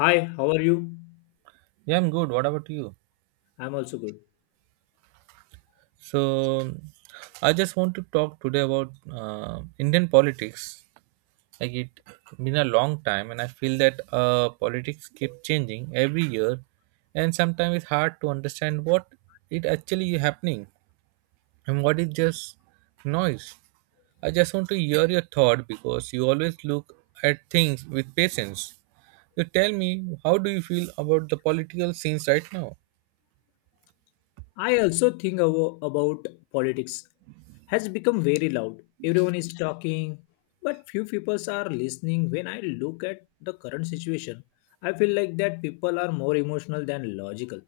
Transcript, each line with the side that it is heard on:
left: Hi, how are you?
right: Yeah, I'm good. What about you?
left: I'm also good.
right: So, I just want to talk today about Indian politics. Like it been a long time, and I feel that politics keep changing every year, and sometimes it's hard to understand what it actually is happening and what is just noise. I just want to hear your thought because you always look at things with patience. You tell me, how do you feel about the political scenes right now?
left: I also think about politics has become very loud. Everyone is talking, but few people are listening. When I look at the current situation, I feel like that people are more emotional than logical.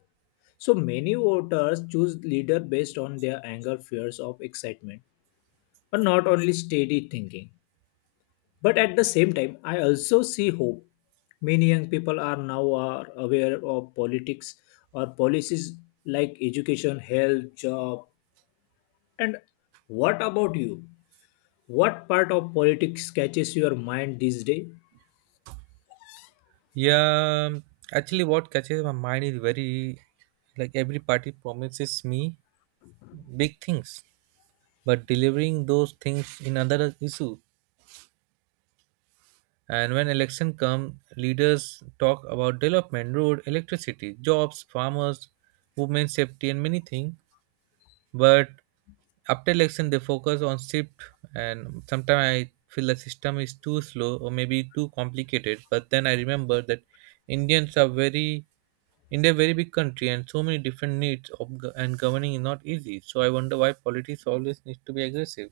left: So many voters choose leader based on their anger, fears of excitement, but not only steady thinking. But at the same time, I also see hope. Many young people are now are aware of politics or policies like education, health, job. And what about you? What part of politics catches your mind these days?
right: Yeah, um, Actually, what catches my mind is very like every party promises me big things, but delivering those things in another issue. And when election come, leaders talk about development, road, electricity, jobs, farmers, women safety, and many things. But after election they focus on shift, and sometimes I feel the system is too slow or maybe too complicated. But then I remember that indians are very, india a very big country and so many different needs of, and governing is not easy. So I wonder why politics always needs to be aggressive.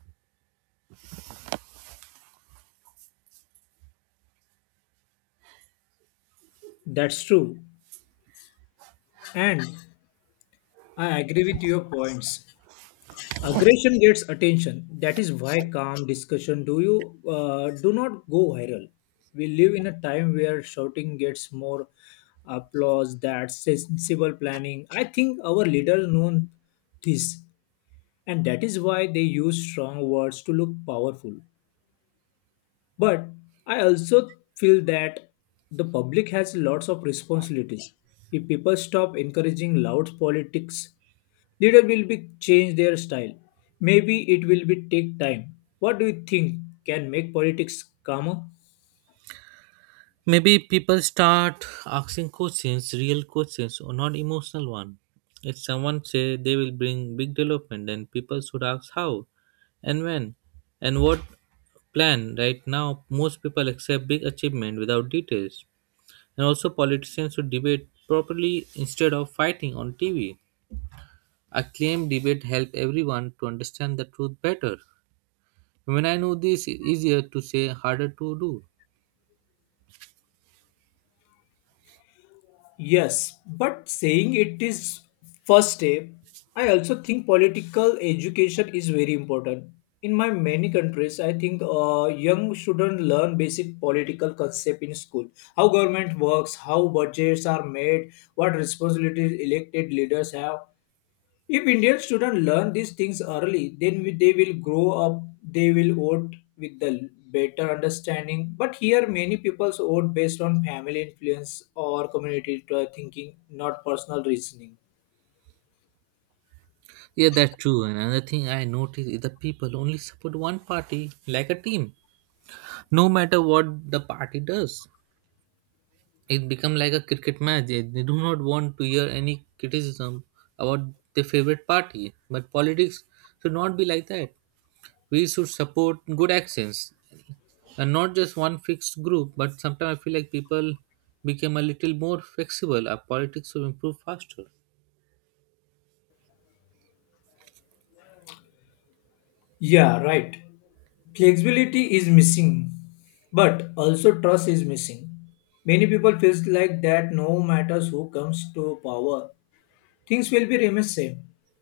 left: That's true. And I agree with your points. Aggression gets attention. That is why calm discussion do not go viral. We live in a time where shouting gets more applause than sensible planning. I think our leaders know this, and that is why they use strong words to look powerful. But I also feel that the public has lots of responsibilities. If people stop encouraging loud politics, leader will be change their style. Maybe it will be take time. What do you think can make politics calmer?
right: Maybe people start asking questions, real questions, or not emotional one. If someone say they will bring big development, then people should ask how and when and what plan. Right now most people accept big achievement without details. And also politicians should debate properly instead of fighting on TV. A claim debate help everyone to understand the truth better. When I know this, it's easier to say, harder to do.
left: Yes, but saying it is first step. I also think political education is very important. In my many countries, I think young students learn basic political concept in school, how government works, how budgets are made, what responsibilities elected leaders have. If Indian students learn these things early, then they will grow up, they will vote with the better understanding. But here, many people vote based on family influence or community thinking, not personal reasoning.
right: Yeah, that's true. And another thing I notice is the people only support one party like a team, no matter what the party does. It become like a cricket match. They do not want to hear any criticism about their favorite party. But politics should not be like that. We should support good actions and not just one fixed group. But sometimes I feel like people became a little more flexible. Our politics will improve faster.
left: Yeah, right. Flexibility is missing, but also trust is missing. Many people feels like that no matters who comes to power, things will be remain same.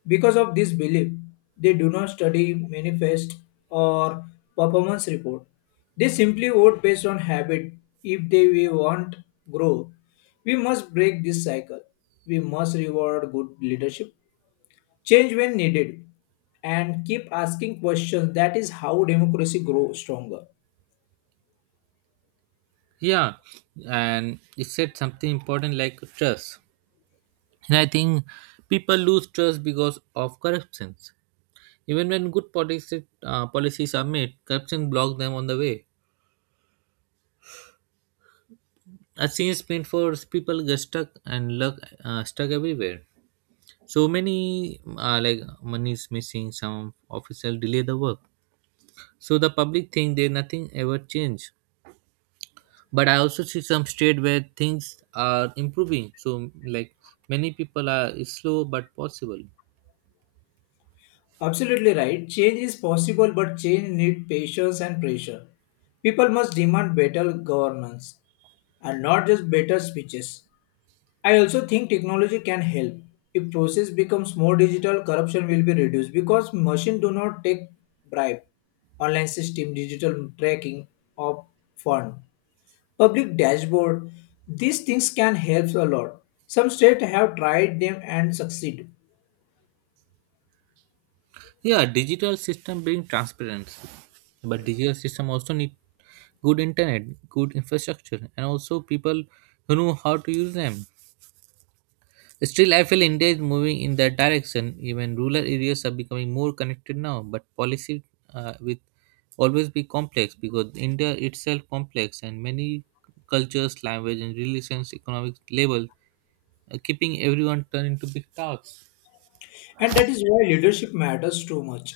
left: Because of this belief, they do not study manifest or performance report. They simply vote based on habit. If they we want grow, we must break this cycle. We must reward good leadership, change when needed, and keep asking questions. That is how democracy grows stronger.
right: Yeah, and it said something important like trust. And I think people lose trust because of corruptions. Even when good policy, policies are made, corruption blocks them on the way. I've seen sprint for people get stuck and luck, stuck everywhere. So many like money is missing. Some officials delay the work. So the public think they nothing ever change. But I also see some state where things are improving. So like many people are is slow but possible.
left: Absolutely right. Change is possible, but change needs patience and pressure. People must demand better governance, and not just better speeches. I also think technology can help. If process becomes more digital, corruption will be reduced because machine do not take bribe. Online system, digital tracking of fund, public dashboard. These things can help a lot. Some states have tried them and succeed.
right: Yeah, digital system bring transparency, but digital system also need good internet, good infrastructure, and also people who know how to use them. Still, I feel India is moving in that direction. Even rural areas are becoming more connected now, but policy will always be complex because India itself complex and many cultures, language, and relations, economic label, keeping everyone turned into big tasks.
left: And that is why leadership matters too much.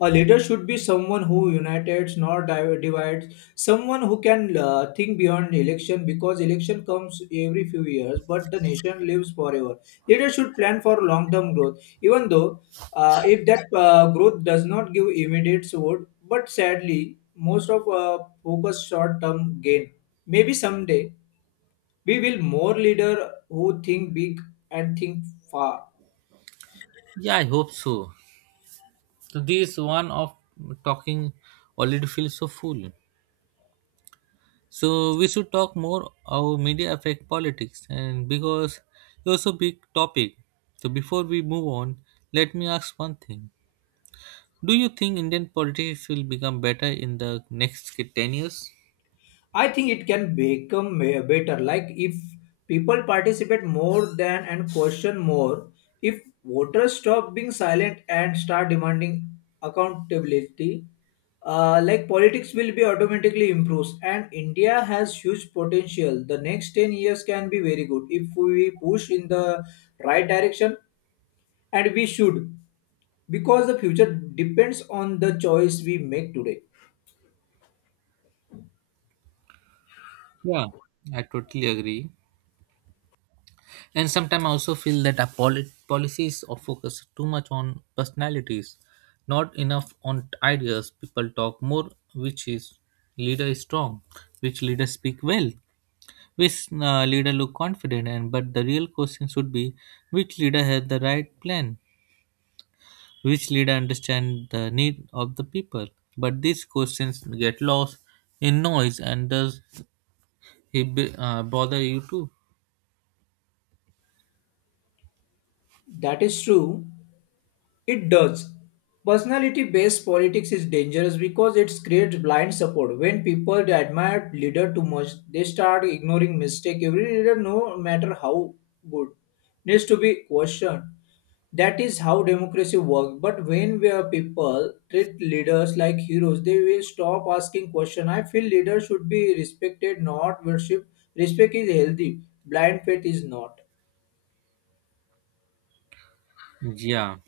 left: A leader should be someone who unites, not divides. Someone who can think beyond election because election comes every few years, but the nation lives forever. Leaders should plan for long-term growth, even though if that growth does not give immediate reward. But sadly, most of focus short-term gain. Maybe someday we will more leader who think big and think far.
right: Yeah, I hope so. So this one of talking already feels so full. So we should talk more how media affect politics and because it's a big topic. So before we move on, let me ask one thing. Do you think Indian politics will become better in the next 10 years?
left: I think it can become better. Like if people participate more than and question more, if voters stop being silent and start demanding accountability, like politics will be automatically improves. And India has huge potential. The next 10 years can be very good if we push in the right direction, and we should because the future depends on the choice we make today.
right: Yeah, I totally agree. And sometimes I also feel that our policies are focus too much on personalities, not enough on ideas. People talk more which is leader is strong, which leader speak well, which leader look confident. And but the real question should be which leader has the right plan, which leader understand the need of the people. But these questions get lost in noise, and does he bother you too?
left: That is true. It does. Personality based politics is dangerous because it creates blind support. When people admire leader too much, they start ignoring mistake. Every leader, no matter how good, needs to be questioned. That is how democracy works. But when we are people treat leaders like heroes, they will stop asking questions. I feel leaders should be respected, not worshipped. Respect is healthy. Blind faith is not.
right: Yeah.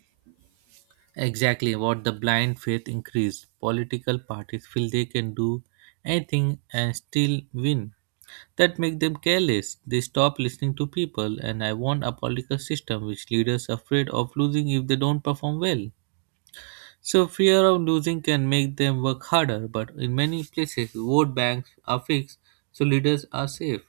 right: Exactly what the blind faith increased. Political parties feel they can do anything and still win. That make them careless. They stop listening to people, and I want a political system which leaders are afraid of losing if they don't perform well. So fear of losing can make them work harder, but in many places vote banks are fixed so leaders are safe.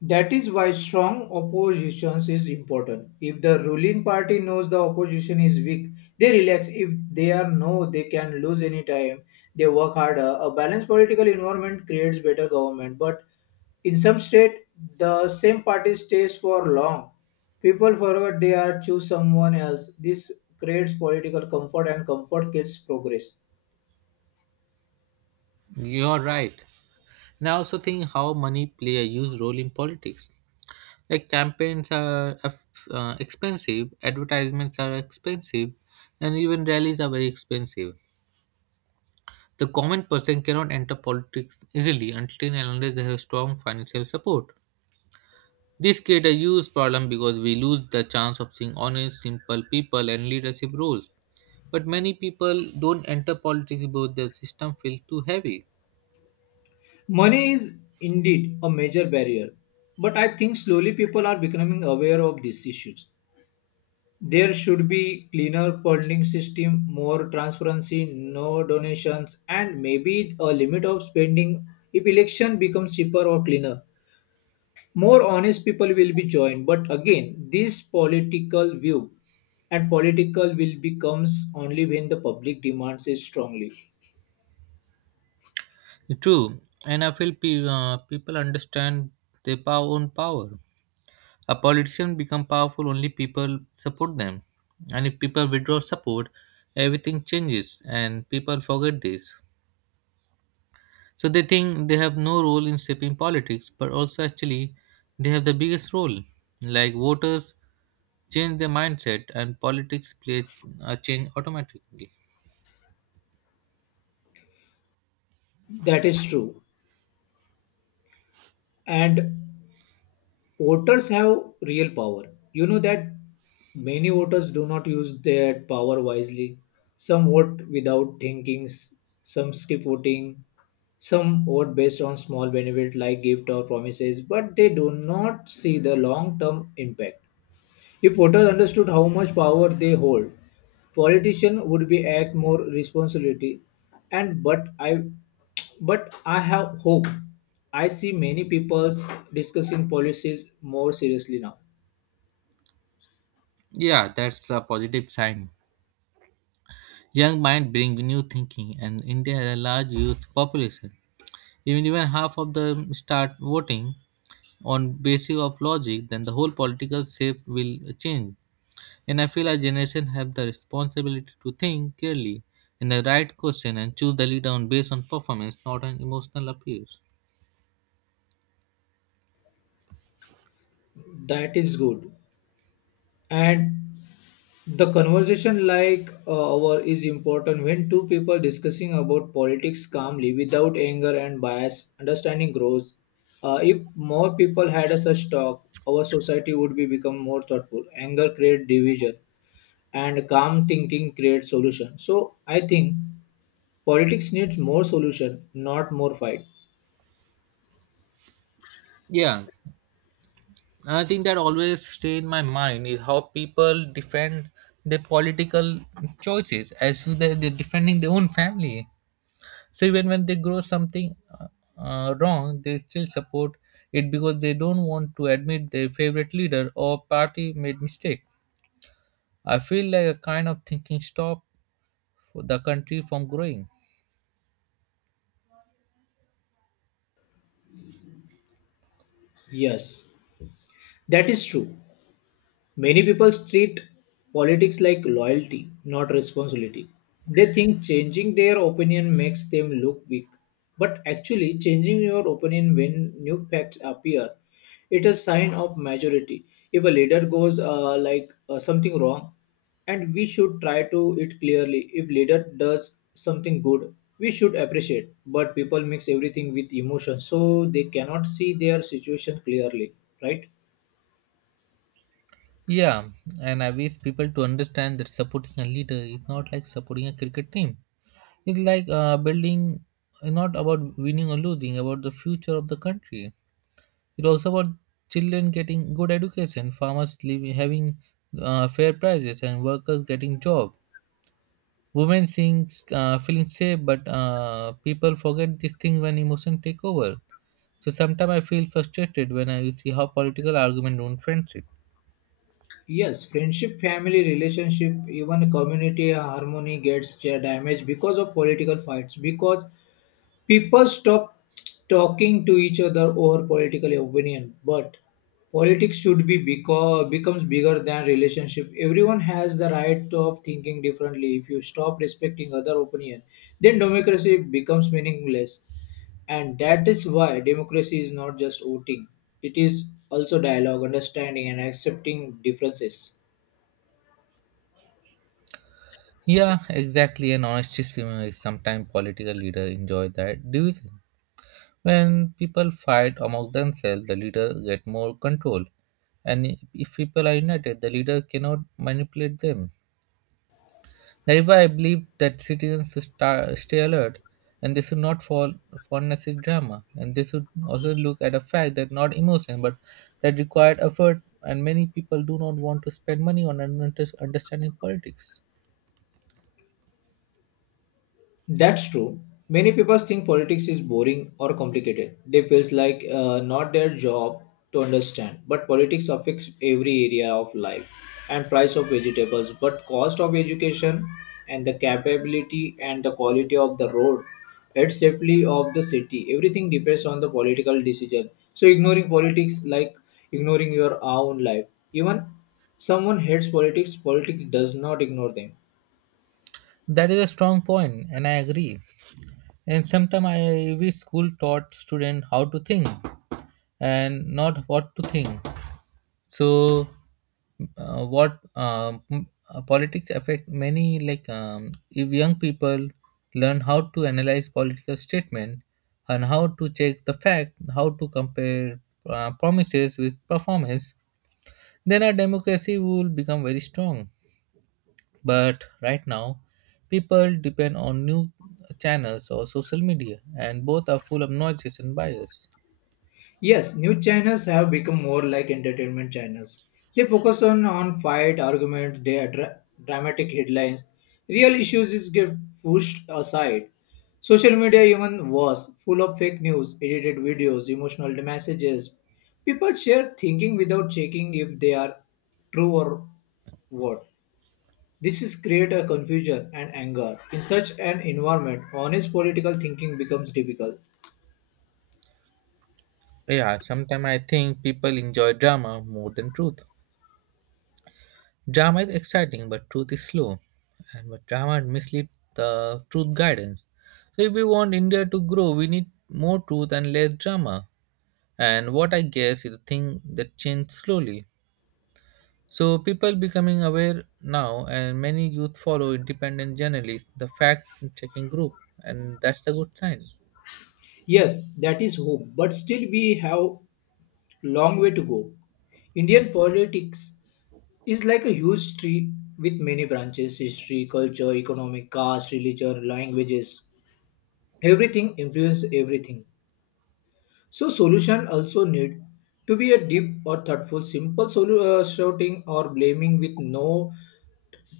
left: That is why strong opposition is important. If the ruling party knows the opposition is weak, they relax. If they are know they can lose any time, they work harder. A balanced political environment creates better government. But in some state, the same party stays for long. People forget they are choose someone else. This creates political comfort and comfort kills progress.
right: You're right. And I also think how money play a huge role in politics. Like campaigns are expensive, advertisements are expensive, and even rallies are very expensive. The common person cannot enter politics easily until and unless they have strong financial support. This creates a huge problem because we lose the chance of seeing honest, simple people and leadership roles. But many people don't enter politics because the system feels too heavy.
left: Money is indeed a major barrier, but I think slowly people are becoming aware of these issues. There should be cleaner funding system, more transparency, no donations, and maybe a limit of spending if election becomes cheaper or cleaner. More honest people will be joined, but again, this political view and political will becomes only when the public demands it strongly.
right: True, and I feel people understand their own power. A politician become powerful only people support them. And if people withdraw support, everything changes and people forget this. So they think they have no role in shaping politics, but also actually they have the biggest role. Like voters change their mindset and politics play a change automatically.
left: That is true. And voters have real power. You know that many voters do not use their power wisely. Some vote without thinking, some skip voting, some vote based on small benefit like gift or promises, but they do not see the long term impact. If voters understood how much power they hold, politicians would be act more responsibility. And but I, but I have hope. I see many people discussing policies more seriously now.
right: Yeah, that's a positive sign. Young mind bring new thinking and India has a large youth population. Even half of them start voting on basis of logic, then the whole political shape will change. And I feel our generation have the responsibility to think clearly in the right question and choose the leader on based on performance, not on emotional appeals.
left: That is good. And the conversation like our is important. When two people discussing about politics calmly without anger and bias, understanding grows. If more people had a such talk, our society would be become more thoughtful. Anger create division, and calm thinking create solution. So I think politics needs more solution, not more fight.
right: Yeah, I think that always stay in my mind is how people defend their political choices as if they're defending their own family. So even when they grow something wrong, they still support it because they don't want to admit their favorite leader or party made mistake. I feel like a kind of thinking stop the country from growing.
left: Yes, that is true. Many people treat politics like loyalty, not responsibility. They think changing their opinion makes them look weak. But actually, changing your opinion when new facts appear, it is sign of majority. If a leader goes like something wrong, and we should try to it clearly. If leader does something good, we should appreciate. But people mix everything with emotion, so they cannot see their situation clearly, right?
right: Yeah, and I wish people to understand that supporting a leader is not like supporting a cricket team. It's like building, not about winning or losing, about the future of the country. It's also about children getting good education, farmers living, having fair prices, and workers getting job. Women seeing, feeling safe, but people forget this thing when emotion take over. So sometimes I feel frustrated when I see how political argument ruin friendship.
left: Yes, friendship, family, relationship, even community harmony gets damaged because of political fights. Because people stop talking to each other over political opinion. But politics should be because becomes bigger than relationship. Everyone has the right of thinking differently. If you stop respecting other opinion, then democracy becomes meaningless. And that is why democracy is not just voting; it is also dialogue, understanding, and accepting differences.
right: Yeah, exactly. And honesty is sometimes political leader enjoy that division. When people fight among themselves, the leader get more control. And if people are united, the leader cannot manipulate them. That is why I believe that citizens should stay alert and they should not fall for necessary drama. And they should also look at a fact that not emotion, but that required effort. And many people do not want to spend money on understanding politics.
left: That's true. Many people think politics is boring or complicated. They feels like not their job to understand. But politics affects every area of life and price of vegetables, but cost of education and the capability and the quality of the road, and safety of the city. Everything depends on the political decision. So ignoring politics like ignoring your own life. Even someone hates politics, politics does not ignore them.
right: That is a strong point, and I agree. And sometimes I wish school taught students how to think and not what to think. So, what politics affect many like if young people learn how to analyze political statement and how to check the fact, how to compare promises with performance, then our democracy will become very strong. But right now, people depend on new channels or social media, and both are full of noises and bias.
left: Yes, news channels have become more like entertainment channels. They focus on fight, argument, they dramatic headlines. Real issues is get pushed aside. Social media even worse, full of fake news, edited videos, emotional messages. People share thinking without checking if they are true or what. This is create a confusion and anger. In such an environment, honest political thinking becomes difficult.
right: Yeah, sometimes I think people enjoy drama more than truth. Drama is exciting, but truth is slow, and but drama misleads the truth guidance. So if we want India to grow, we need more truth and less drama. And what I guess is a thing that changed slowly. So people becoming aware now, and many youth follow independent journalists, the fact-checking group, and that's the good sign.
left: Yes, that is hope, but still we have long way to go. Indian politics is like a huge tree with many branches history, culture, economic, caste, religion, languages. Everything influences everything. So, solution also need to be a deep or thoughtful, simple shouting or blaming with no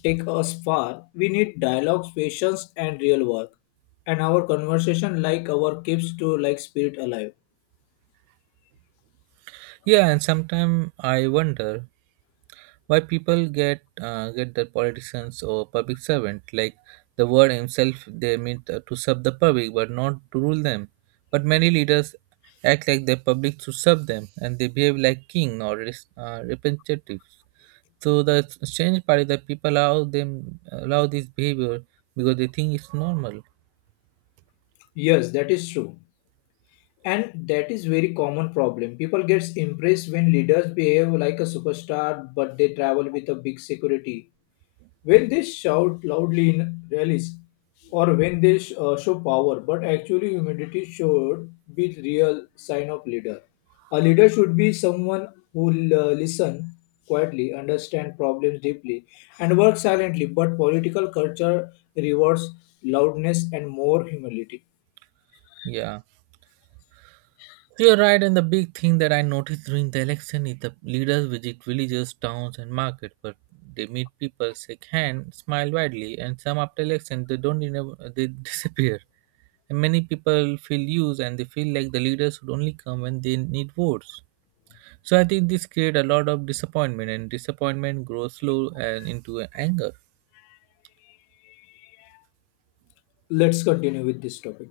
left: take us far. We need dialogues, patience, and real work. And our conversation like our keeps to like spirit alive.
right: Yeah, and sometimes I wonder why people get their politicians or public servant like the word himself they mean to serve the public but not to rule them. But many leaders act like the public to serve them and they behave like king or representatives. So the strange part is that people allow this behavior because they think it's normal.
left: Yes, that is true. And that is very common problem. People gets impressed when leaders behave like a superstar, but they travel with a big security, when they shout loudly in rallies, or when they show power. But actually humility should be the real sign of leader. A leader should be someone who listen quietly, understand problems deeply, and work silently. But political culture rewards loudness and more humility.
right: Yeah. You're right, and the big thing that I noticed during the election is the leaders visit villages, towns, and markets, but they meet people, shake hands, smile widely, and some after election they don't even, they disappear. And many people feel used, and they feel like the leaders should only come when they need votes. So I think this creates a lot of disappointment, and disappointment grows slow and into anger.
left: Let's continue with this topic.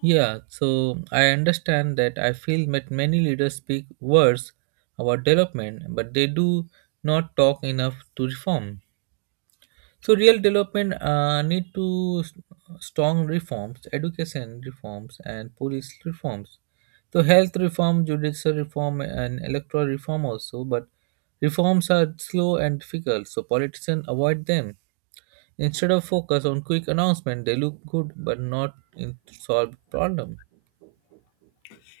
right: Yeah, so I understand that I feel that many leaders speak words about development, but they do not talk enough to reform. So real development need to strong reforms, education reforms, and police reforms. So health reform, judicial reform, and electoral reform also. But reforms are slow and difficult, so politicians avoid them. Instead of focus on quick announcement, they look good but not in solve problem.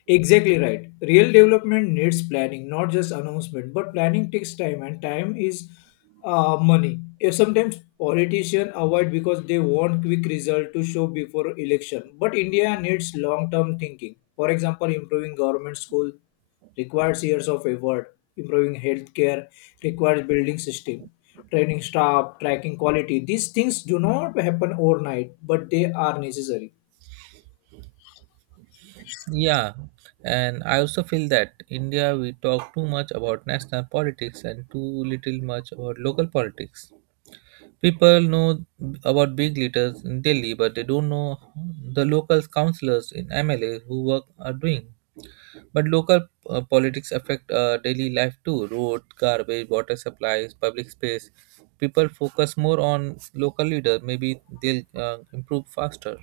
left: Exactly right. Real development needs planning, not just announcement. But planning takes time, and time is money. If sometimes politicians avoid because they want quick result to show before election. But India needs long-term thinking. For example, improving government school requires years of effort. Improving healthcare requires building system, training staff, tracking quality. These things do not happen overnight, but they are necessary.
right: Yeah, and I also feel that India we talk too much about national politics and too little much about local politics. People know about big leaders in Delhi, but they don't know the local councillors in MLA who work are doing. But local politics affect daily life too: road, garbage, water supplies, public space. People focus more on local leader. Maybe they'll improve faster.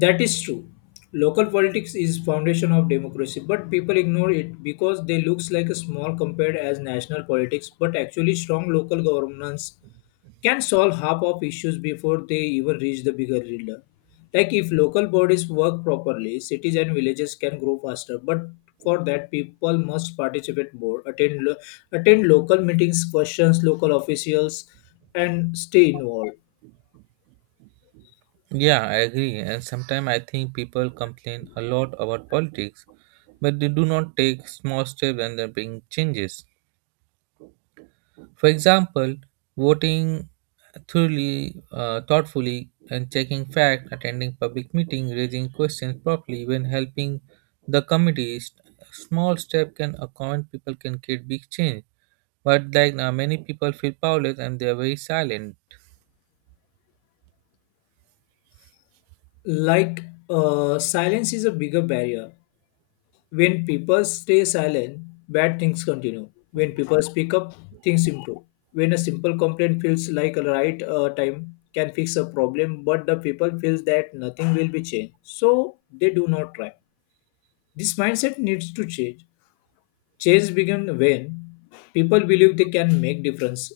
left: That is true. Local politics is foundation of democracy, but people ignore it because they looks like a small compared as national politics, but actually strong local governance can solve half of issues before they even reach the bigger leader. Like if local bodies work properly, cities and villages can grow faster, but for that people must participate more, attend local meetings, questions local officials and stay involved.
right: Yeah, I agree. And sometimes I think people complain a lot about politics, but they do not take small steps and they bring changes. For example, voting thoughtfully, and checking facts, attending public meetings, raising questions properly, even helping the committees. Small step can a common people can create big change. But like now, many people feel powerless and they are very silent.
left: Like silence is a bigger barrier. When people stay silent, bad things continue. When people speak up, things improve. When a simple complaint feels like a right time can fix a problem, but the people feels that nothing will be changed, so they do not try. This mindset needs to change. Change begins when people believe they can make difference.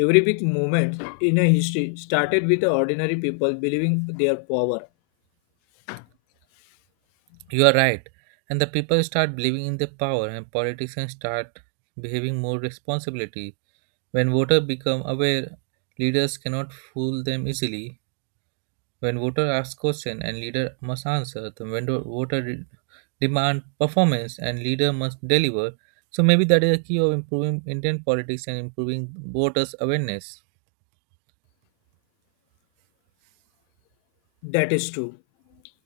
left: Every big movement in a history started with the ordinary people believing their power.
right: You are right. And the people start believing in their power and politicians start behaving more responsibility. When voters become aware, leaders cannot fool them easily. When voter asks question and leader must answer. Then when the demand performance and leader must deliver. So maybe that is a key of improving Indian politics and improving voters' awareness.
left: That is true.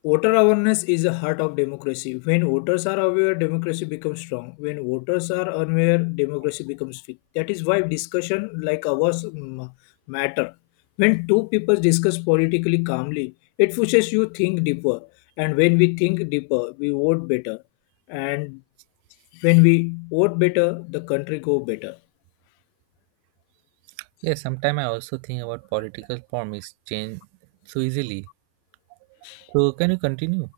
left: Voter awareness is the heart of democracy. When voters are aware, democracy becomes strong. When voters are unaware, democracy becomes weak. That is why discussion like ours matter. When two people discuss politically calmly, it pushes you think deeper. And when we think deeper, we vote better. And when we vote better, the country go better.
right: Yes, sometimes I also think about political promise change so easily. So can you continue?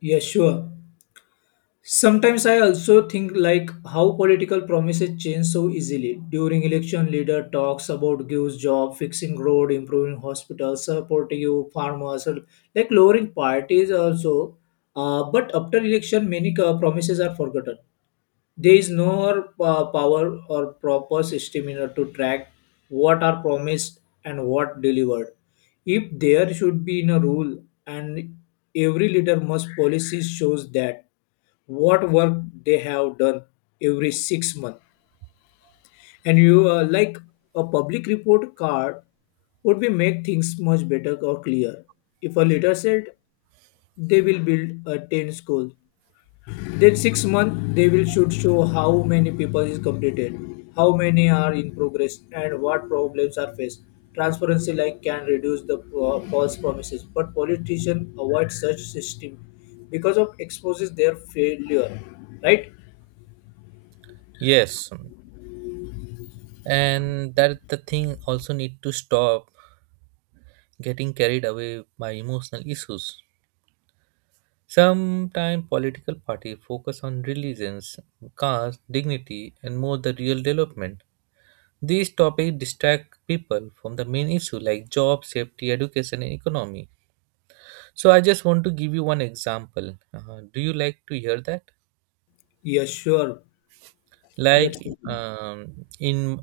left: Yes, sure. Sometimes I also think like how political promises change so easily. During election, leader talks about gives job, fixing road, improving hospitals, supporting you farmers, or like lowering parties also. But after election, many promises are forgotten. There is no power or proper system in order to track what are promised and what delivered. If there should be in a rule and every leader must policy shows that what work they have done every 6 months. And you like a public report card would be make things much better or clear. If a leader said they will build a 10 school, then 6 month they will should show how many people is completed, how many are in progress, and what problems are faced. Transparency like can reduce the false promises, but politicians avoid such system because of exposes their failure. Right?
right: Yes, and that the thing also need to stop getting carried away by emotional issues sometimes political party focus on religions caste dignity and more the real development. These topics distract people from the main issue like job safety education and economy. So I just want to give you one example. Do you like to hear that?
left: Yes, sure.
right: Like
left: Let's continue.
right: um, in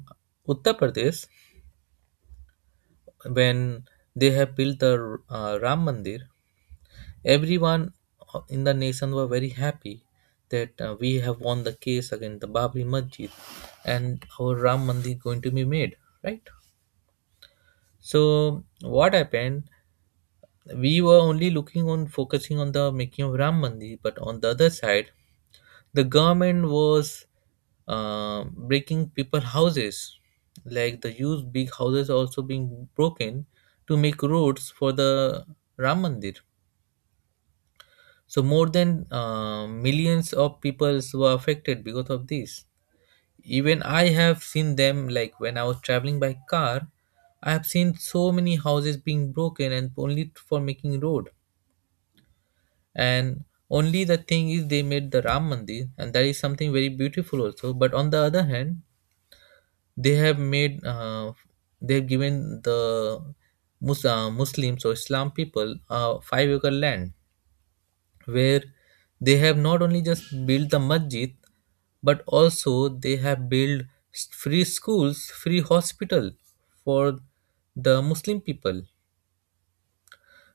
right: Uttar Pradesh when they have built the Ram Mandir, everyone in the nation were very happy that we have won the case against the Babri Masjid and our Ram Mandir going to be made, right? So what happened? We were only looking on focusing on the making of Ram Mandir, but on the other side, the government was breaking people houses, like the huge big houses also being broken to make roads for the Ram Mandir. So more than millions of people were affected because of this. Even I have seen them like when I was traveling by car, I have seen so many houses being broken and only for making road. And only the thing is they made the Ram Mandir and that is something very beautiful also. But on the other hand, they have made they have given the Muslims or Islam people 5 acre land where they have not only just built the masjid but also they have built free schools free hospital for the Muslim people.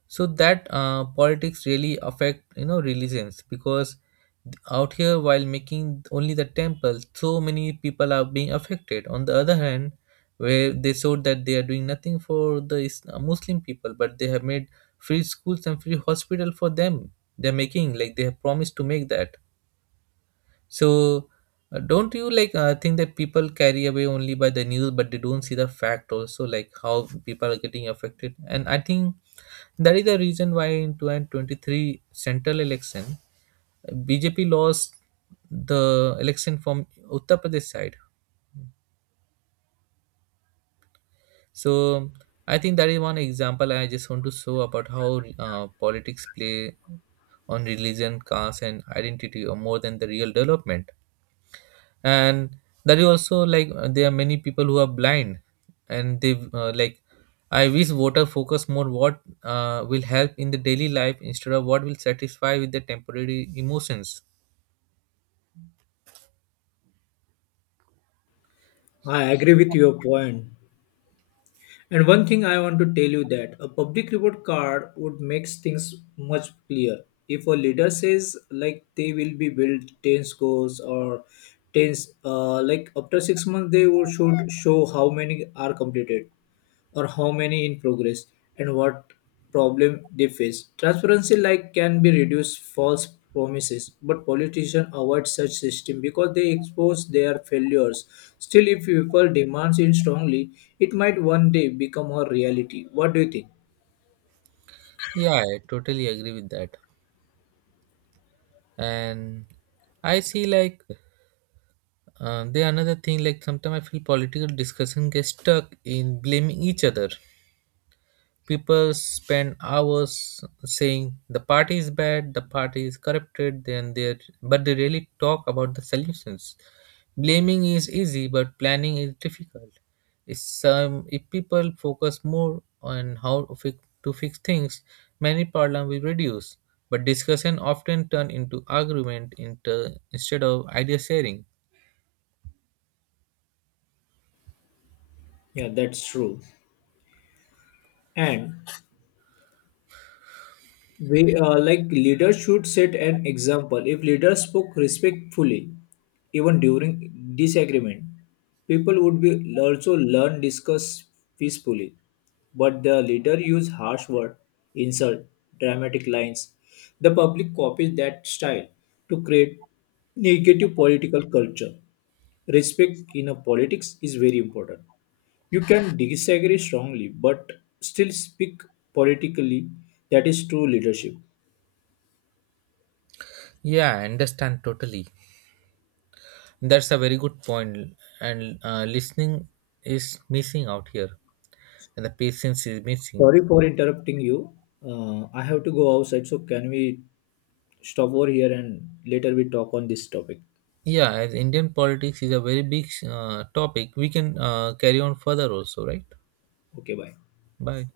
right: So that politics really affect you know religions because out here while making only the temple so many people are being affected. On the other hand, where they showed that they are doing nothing for the Muslim people, but they have made free schools and free hospital for them. They're making like they have promised to make that. So, don't you like think that people carry away only by the news, but they don't see the fact also, like how people are getting affected? And I think that is the reason why in 2023 central election, BJP lost the election from Uttar Pradesh side. So I think that is one example I just want to show about how politics play on religion, caste, and identity, or more than the real development. And that is also like there are many people who are blind and they like I wish voter focus more what will help in the daily life instead of what will satisfy with the temporary emotions.
left: I agree with your point. And one thing I want to tell you that a public report card would make things much clear. If a leader says like they will be built 10 scores or 10 like after 6 months they will should show how many are completed or how many in progress and what problem they face. Transparency like can be reduced false promises, but politicians avoid such system because they expose their failures. Still, if people demand it strongly, it might one day become a reality. What do you think?
right: Yeah, I totally agree with that. And I see like there another thing like sometimes I feel political discussion gets stuck in blaming each other. People spend hours saying the party is bad, the party is corrupted, then they but they really talk about the solutions. Blaming is easy, but planning is difficult. If some if people focus more on to fix things, many problems will reduce. But discussion often turn into argument, instead of idea sharing.
left: Yeah, that's true. And we like leaders should set an example. If leaders spoke respectfully even during disagreement, people would be also learn discuss peacefully. But the leader use harsh word, insult, dramatic lines. The public copies that style to create negative political culture. Respect in a politics is very important. You can disagree strongly, but still speak politically. That is true leadership.
right: Yeah, I understand totally. That's a very good point, and listening is missing out here. And the patience is missing.
left: Sorry for interrupting you. I have to go outside, so can we stop over here and later we talk on this topic.
right: Yeah, as Indian politics is a very big topic, we can carry on further also, right?
left: Okay, bye.
right: Bye.